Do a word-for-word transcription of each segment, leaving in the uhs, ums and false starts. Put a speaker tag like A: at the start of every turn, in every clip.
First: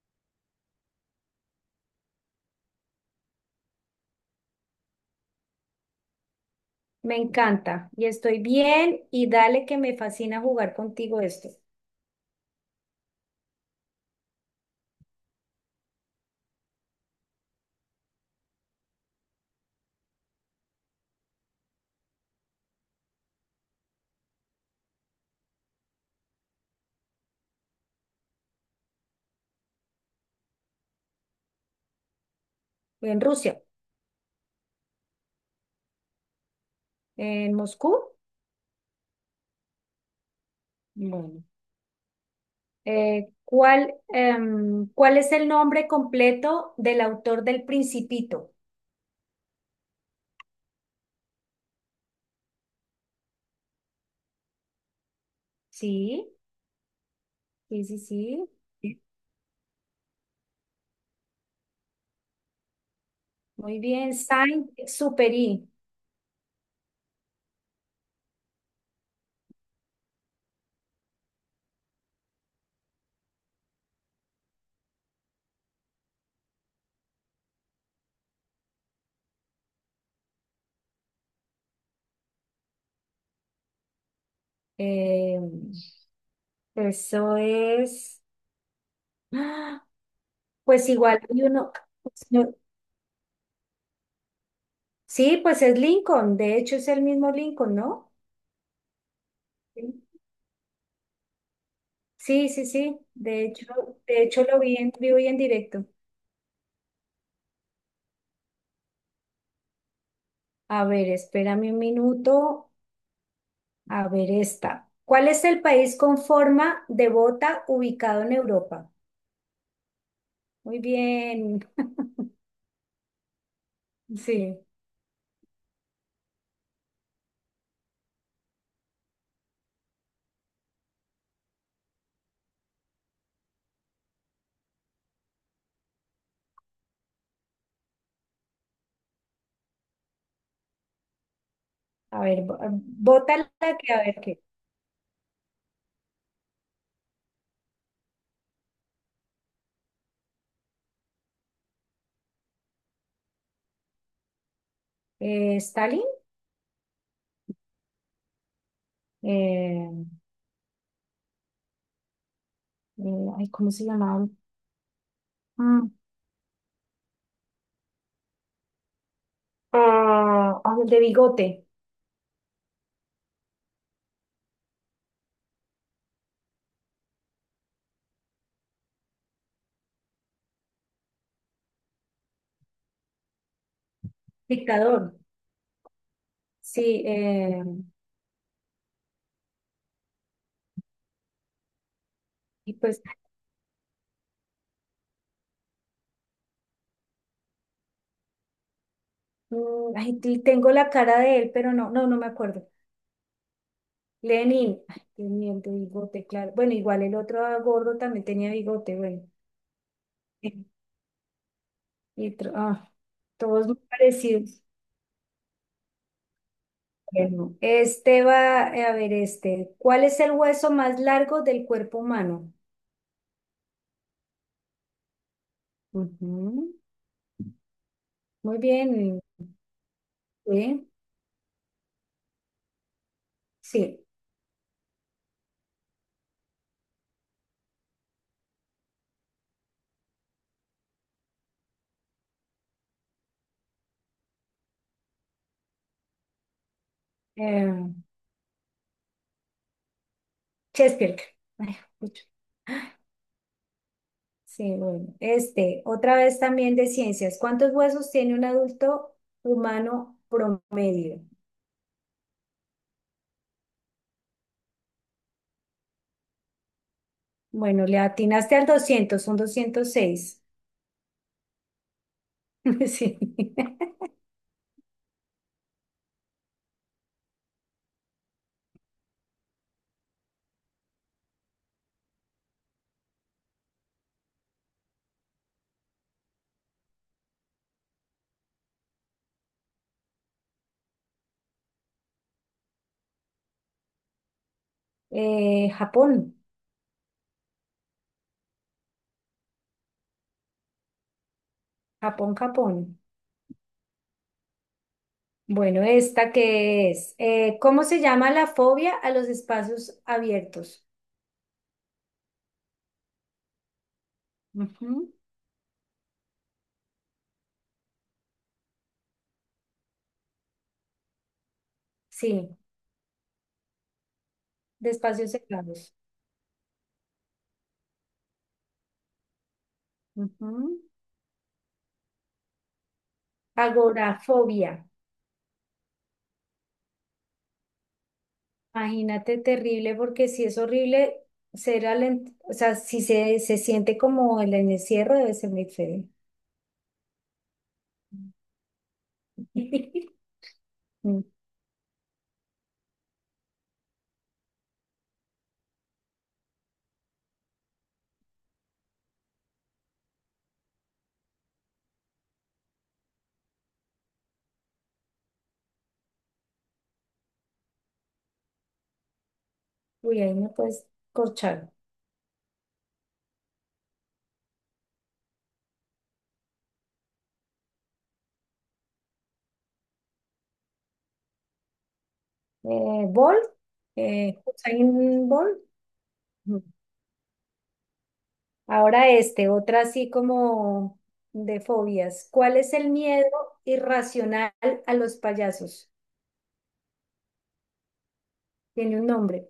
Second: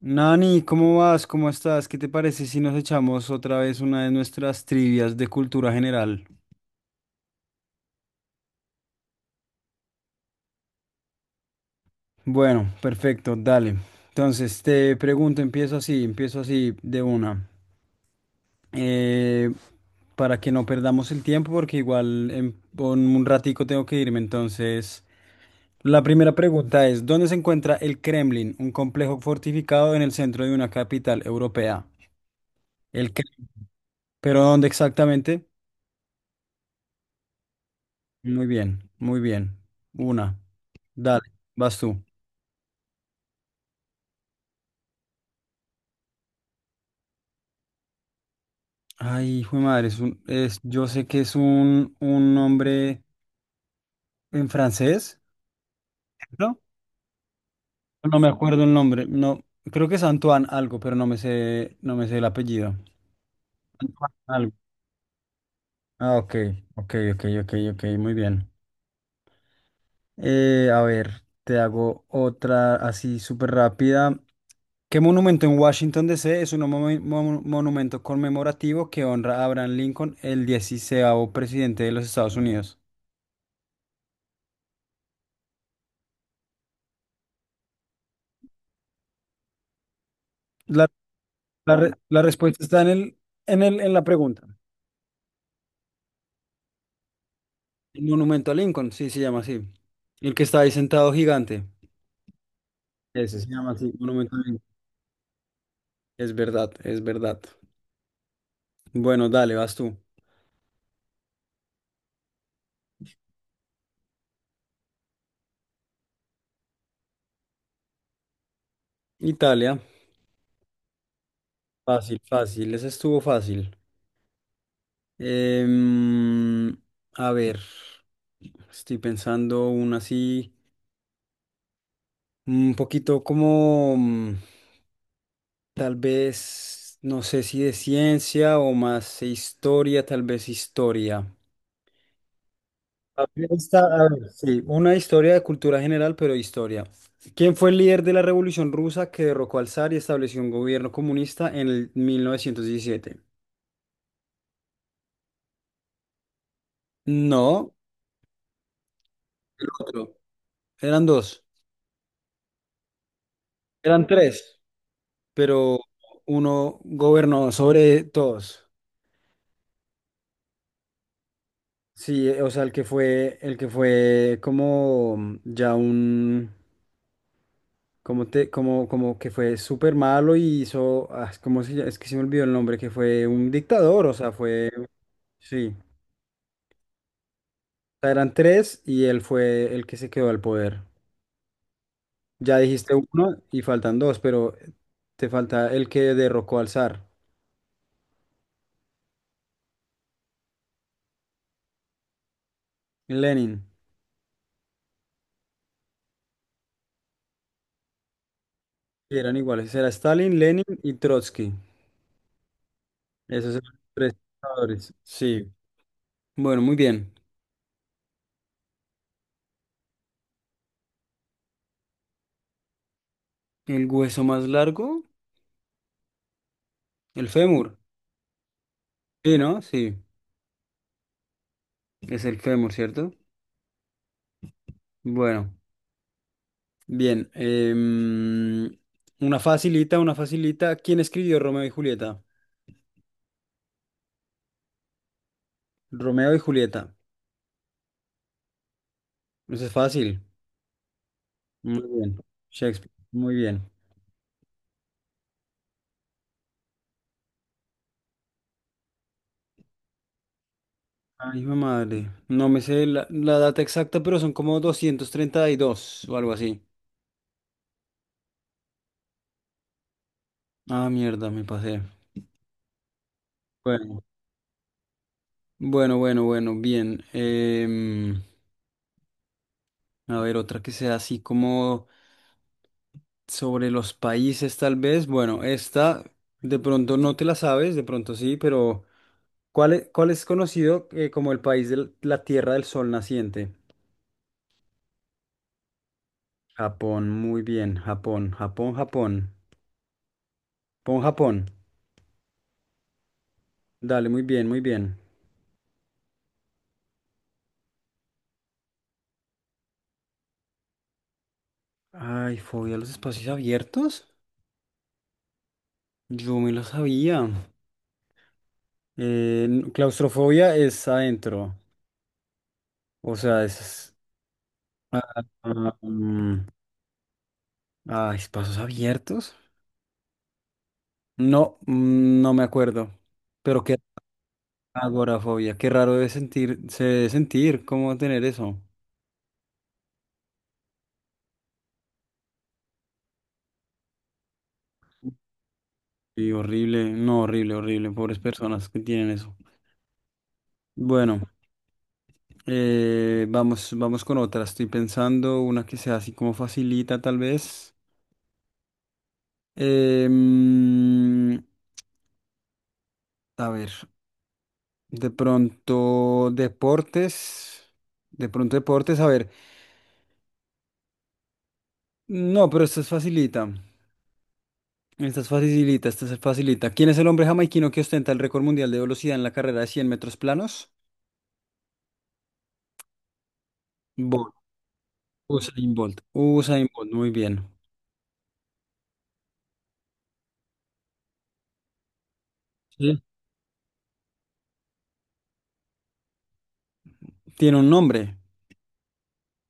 A: Nani, ¿cómo vas? ¿Cómo estás? ¿Qué te parece si nos echamos otra vez una de nuestras trivias de cultura general?
B: Me encanta y estoy bien, y dale, que me fascina jugar contigo esto.
A: Bueno, perfecto, dale. Entonces, te pregunto, empiezo así, empiezo así de una. Eh, para que no perdamos el tiempo, porque igual en, en un ratico tengo que irme. Entonces, la primera pregunta es, ¿dónde se encuentra el Kremlin, un complejo fortificado en el centro de una capital europea? El
B: En
A: Kremlin.
B: Rusia,
A: ¿Pero dónde exactamente?
B: en Moscú.
A: Muy bien, muy bien. Una. Dale,
B: Bueno.
A: vas tú.
B: Eh, ¿cuál, em, ¿cuál es el nombre completo del autor del Principito?
A: Ay, hijo de madre, es un, es, yo sé que es un, un nombre en francés,
B: Sí,
A: ¿no?
B: sí, sí,
A: No me
B: sí.
A: acuerdo el
B: Sí.
A: nombre, no, creo que es Antoine algo, pero no me sé, no me sé el apellido.
B: Muy
A: Antoine
B: bien,
A: algo.
B: Saint-Exupéry.
A: Ah, ok, ok, ok, ok, ok, muy bien. Eh, a ver, te hago otra así súper rápida. ¿Qué monumento en Washington, D C es un momen- mon- monumento conmemorativo que honra a Abraham Lincoln, el dieciseisavo presidente de los Estados Unidos?
B: Em, eso es. ¡Ah!
A: La
B: Pues igual hay uno.
A: La, re- la
B: Pues no.
A: respuesta está en el, en el, en la pregunta.
B: Sí, pues es Lincoln. De hecho, es el mismo Lincoln,
A: El
B: ¿no?
A: monumento a Lincoln, sí, se llama así.
B: Sí.
A: El que está ahí sentado gigante.
B: Sí, sí, sí.
A: Ese
B: De
A: se
B: hecho,
A: llama así,
B: de
A: monumento a
B: hecho lo
A: Lincoln.
B: vi en vivo y en directo.
A: Es verdad, es verdad. Bueno, dale, vas tú.
B: A ver, espérame un minuto. A ver esta. ¿Cuál es el país con forma de bota ubicado en Europa?
A: Italia.
B: Muy bien.
A: Fácil, fácil. Ese estuvo fácil.
B: Sí.
A: Em, a ver, estoy pensando una así, un poquito como mm, tal vez, no sé si de ciencia o más de historia, tal vez historia.
B: A ver, bo-
A: A
B: bota
A: ver,
B: la
A: esta-
B: que, a
A: a
B: ver
A: ver,
B: qué.
A: sí, una historia de cultura general, pero historia. ¿Quién fue el líder de la Revolución Rusa que derrocó al zar y estableció un gobierno comunista en el mil novecientos diecisiete?
B: Eh, Stalin.
A: No, el
B: Eh,
A: otro. Eran dos.
B: eh, ay, ¿cómo se
A: Eran
B: llamaba?
A: tres, pero
B: Mm.
A: uno gobernó sobre todos.
B: Ah, ah, el de bigote.
A: Sí, eh, o sea, el que fue, el que fue como ya un, como te, como, como que fue súper malo y hizo, ah, ¿cómo se llama? Es que se me olvidó el nombre, que fue un dictador, o sea, fue,
B: Dictador.
A: sí.
B: Sí. Eh,
A: Sea, eran tres y él fue el que se quedó al poder. Ya
B: y
A: dijiste
B: pues,
A: uno y faltan dos, pero te falta el que derrocó al zar,
B: mm, ay, tengo la cara de él, pero no, no, no me acuerdo.
A: Lenin.
B: Lenin, ay, qué mierda, bigote, claro. Bueno, igual el otro gordo también tenía bigote,
A: Y
B: bueno.
A: eran iguales, era Stalin, Lenin y Trotsky.
B: Y otro- ah,
A: Esos eran
B: Todos muy
A: los tres
B: parecidos.
A: dictadores. Sí. Bueno, muy bien.
B: Bueno, este va, eh, a ver, este. ¿Cuál es el hueso más largo del cuerpo humano?
A: ¿El hueso más largo?
B: Ujú.
A: El fémur.
B: Muy bien,
A: Sí, ¿no? Sí,
B: sí.
A: es el fémur, ¿cierto?
B: Sí.
A: Bueno, bien. Em, una facilita, una facilita. ¿Quién escribió Romeo y Julieta? Romeo y Julieta.
B: Eh,
A: Eso es fácil.
B: Chesterfield. Ay,
A: Muy bien.
B: pucha.
A: Shakespeare. Muy bien.
B: Sí, bueno. Este, otra vez también de ciencias. ¿Cuántos huesos tiene un adulto humano promedio?
A: Ay, hijo de madre. No me sé la, la data exacta, pero son como doscientos treinta y dos o algo así.
B: Bueno, le atinaste al doscientos, son doscientos seis.
A: Ah, mierda, me pasé.
B: Sí.
A: Bueno, bueno, bueno, bueno, bien. Em, a ver, otra que sea así como sobre los países, tal vez. Bueno, esta de pronto no te la sabes, de pronto sí, pero ¿cuál es, cuál es conocido eh, como el país de la Tierra del Sol naciente?
B: Eh, Japón,
A: Japón, muy bien, Japón, Japón, Japón. Pon Japón.
B: Japón, Japón.
A: Dale, muy bien, muy bien.
B: Bueno, esta qué es. Eh, ¿cómo se llama la fobia a los espacios abiertos?
A: Ay, fobia a los espacios abiertos.
B: Ujú.
A: Yo me lo sabía. Eh, n- claustrofobia es adentro.
B: Sí,
A: O sea, es...
B: de
A: Ah,
B: espacios
A: ah,
B: cerrados.
A: mm, ah, espacios abiertos.
B: Ujú.
A: No, mm, no me acuerdo. Pero qué
B: Agorafobia.
A: agorafobia. Qué raro debe sentir, se debe sentir. ¿Cómo tener eso?
B: Imagínate, terrible, porque si es horrible ser alen- o sea, si se, se siente como el encierro, debe ser muy feo.
A: Y horrible, no, horrible, horrible. Pobres personas que tienen eso. Bueno, eh, vamos, vamos con otra. Estoy pensando una que sea así como facilita, tal vez. Em, a ver, de pronto deportes, de pronto deportes, a ver,
B: Uy, ahí me puedes corchar.
A: no, pero esta es facilita, esta es facilita, esta es facilita. ¿Quién es el hombre jamaiquino que ostenta el récord mundial de velocidad en la carrera de cien metros planos?
B: eh, Bolt,
A: Bolt,
B: eh, Usain Bolt.
A: Usain Bolt,
B: Ujú.
A: Usain Bolt, muy bien.
B: Ahora este, otra así como de fobias. ¿Cuál es el
A: Sí.
B: miedo irracional a los payasos?
A: ¿Tiene un nombre?
B: Tiene un nombre.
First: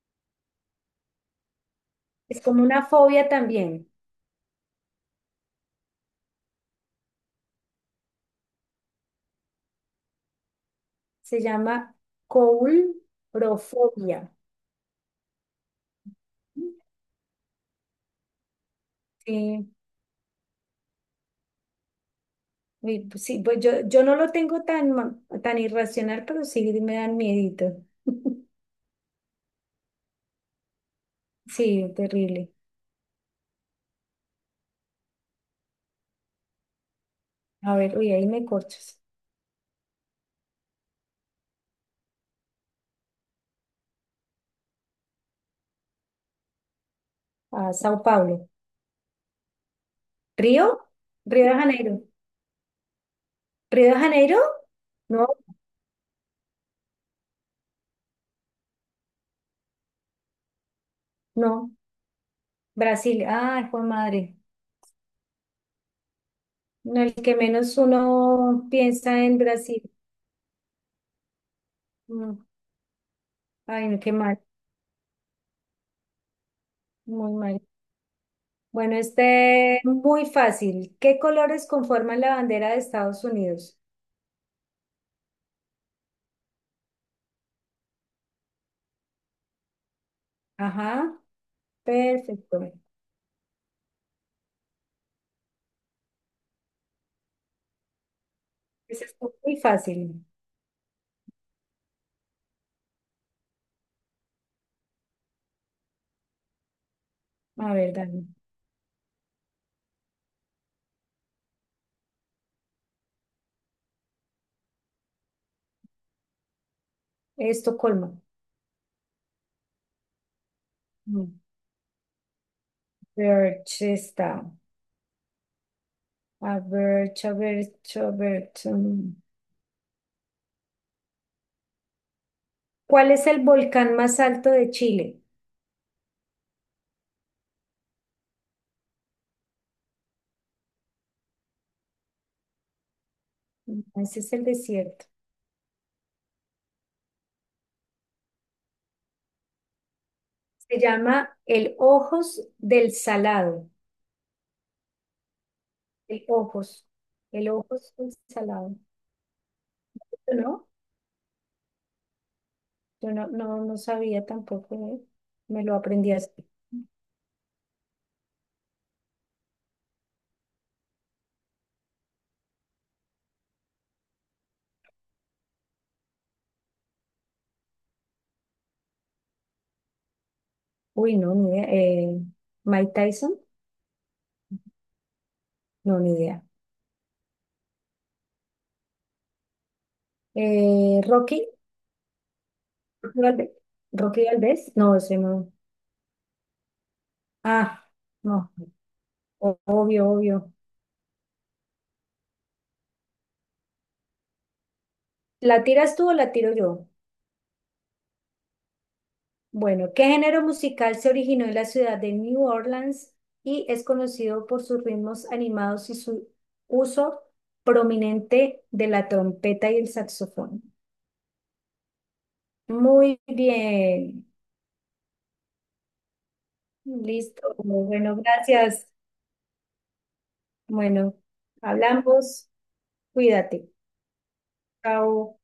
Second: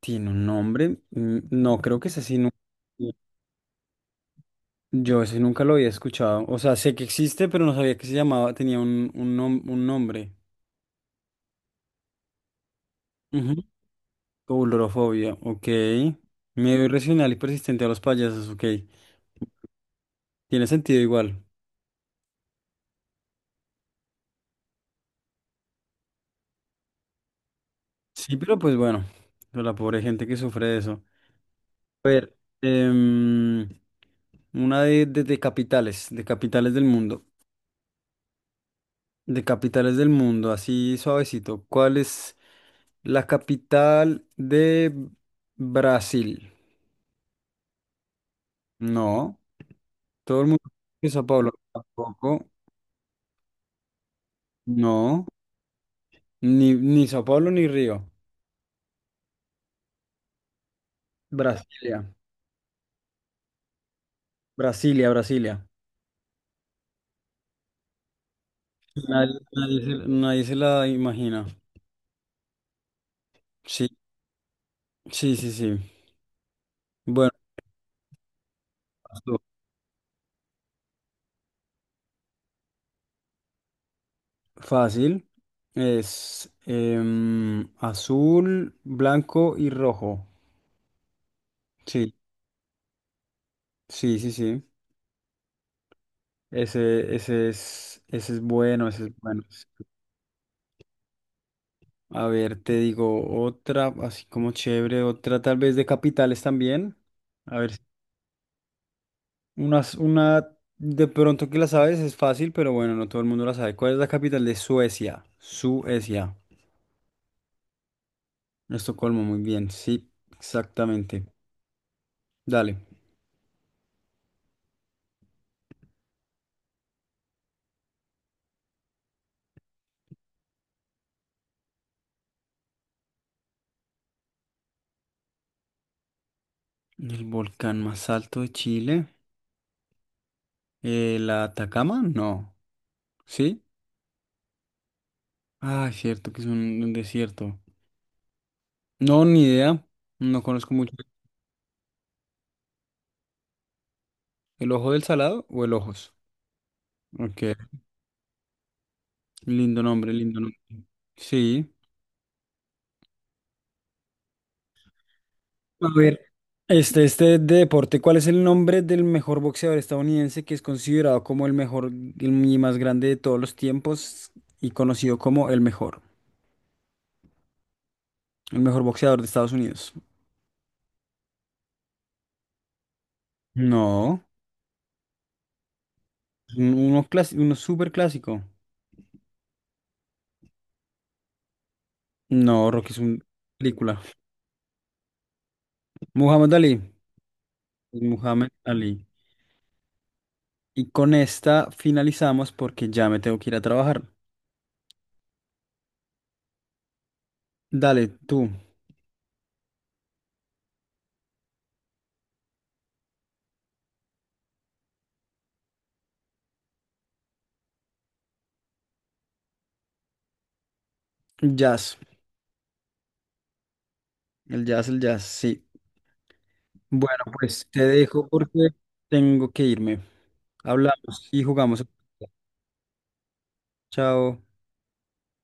A: ¿Tiene un nombre? Mm, no, creo que es así.
B: Es como una fobia también.
A: Yo ese nunca lo había escuchado. O sea, sé que existe, pero no sabía que se llamaba, tenía un, un nom- un nombre.
B: Se llama coulrofobia.
A: Coulrofobia, ok. Miedo irracional y persistente a los payasos, ok.
B: Sí,
A: Tiene sentido igual.
B: uy, pues sí, pues yo, yo no lo tengo tan, ma- tan irracional, pero sí me dan miedito.
A: Sí, pero pues bueno, pero la pobre gente que sufre de eso.
B: Sí,
A: A ver,
B: terrible.
A: em, una de, de, de capitales, de capitales del mundo.
B: A ver, uy, ahí me corchas.
A: De capitales del mundo, así suavecito. ¿Cuál es la capital de Brasil?
B: A Sao Paulo.
A: No. Todo el mundo
B: ¿Río?
A: que Sao
B: Río
A: Paulo.
B: de Janeiro.
A: Tampoco.
B: ¿Río de Janeiro?
A: No.
B: No,
A: Ni, ni Sao Paulo ni Río.
B: no.
A: Brasilia.
B: Brasil. Ay, fue madre.
A: Brasilia, Brasilia.
B: No, el que menos uno piensa
A: Nadie,
B: en
A: nadie
B: Brasil.
A: se, nadie se la imagina.
B: Mm.
A: Sí,
B: Ay, no, qué mal.
A: sí, sí, sí. Bueno,
B: Muy mal. Bueno,
A: azul.
B: este muy fácil. ¿Qué colores conforman la bandera de Estados Unidos?
A: Fácil. Es em, azul, blanco y rojo.
B: Ajá,
A: Sí,
B: perfecto.
A: sí, sí, sí. Ese, ese es, ese es bueno, ese
B: Ese
A: es
B: es
A: bueno.
B: muy fácil.
A: A ver, te digo otra, así como chévere, otra tal vez de capitales también. A ver,
B: A ver, Dani.
A: unas, una de pronto que la sabes es fácil, pero bueno, no todo el mundo la sabe. ¿Cuál es la capital de Suecia? Suecia.
B: Estocolmo.
A: Estocolmo, muy bien, sí, exactamente.
B: Mm.
A: Dale.
B: Birch está. A ver, a ver, a ver. Mm. ¿Cuál es el volcán más alto de Chile?
A: El volcán más alto de Chile. Eh, ¿la Atacama? No. ¿Sí?
B: No, ese es el desierto.
A: Ah, cierto que es un, un desierto. No, ni idea. No conozco
B: Se
A: mucho.
B: llama el Ojos del Salado.
A: ¿El Ojo del Salado o el Ojos?
B: El Ojos. El
A: Ok.
B: Ojos del Salado.
A: Lindo nombre, lindo nombre.
B: ¿No?
A: Sí.
B: Yo no, no, no sabía tampoco, ¿eh? Me lo
A: A
B: aprendí
A: ver,
B: así.
A: este, este de deporte, ¿cuál es el nombre del mejor boxeador estadounidense que es considerado como el mejor y más grande de todos los tiempos y conocido como el mejor, el mejor boxeador de Estados Unidos?
B: Uy, no, ni idea. Eh, Mike Tyson,
A: No,
B: no, ni idea.
A: un- uno, clas- uno súper clásico.
B: Eh, Rocky,
A: No, Rocky es una
B: Rocky Valde-
A: película.
B: Rocky Valdés, no, ese no.
A: Muhammad Ali.
B: Ah,
A: Muhammad
B: no.
A: Ali.
B: O- obvio, obvio.
A: Y con esta finalizamos porque ya me tengo que ir a trabajar.
B: ¿La tiras tú o la tiro yo?
A: Dale, tú.
B: Bueno, ¿qué género musical se originó en la ciudad de New Orleans y es conocido por sus ritmos animados y su uso prominente de la trompeta y el saxofón?
A: Jazz.
B: Muy bien,
A: El jazz, el jazz, sí. Bueno,
B: listo.
A: pues te
B: Bueno,
A: dejo porque
B: gracias.
A: tengo que irme.
B: Bueno,
A: Hablamos y jugamos.
B: hablamos. Cuídate.
A: Chao.
B: Chao.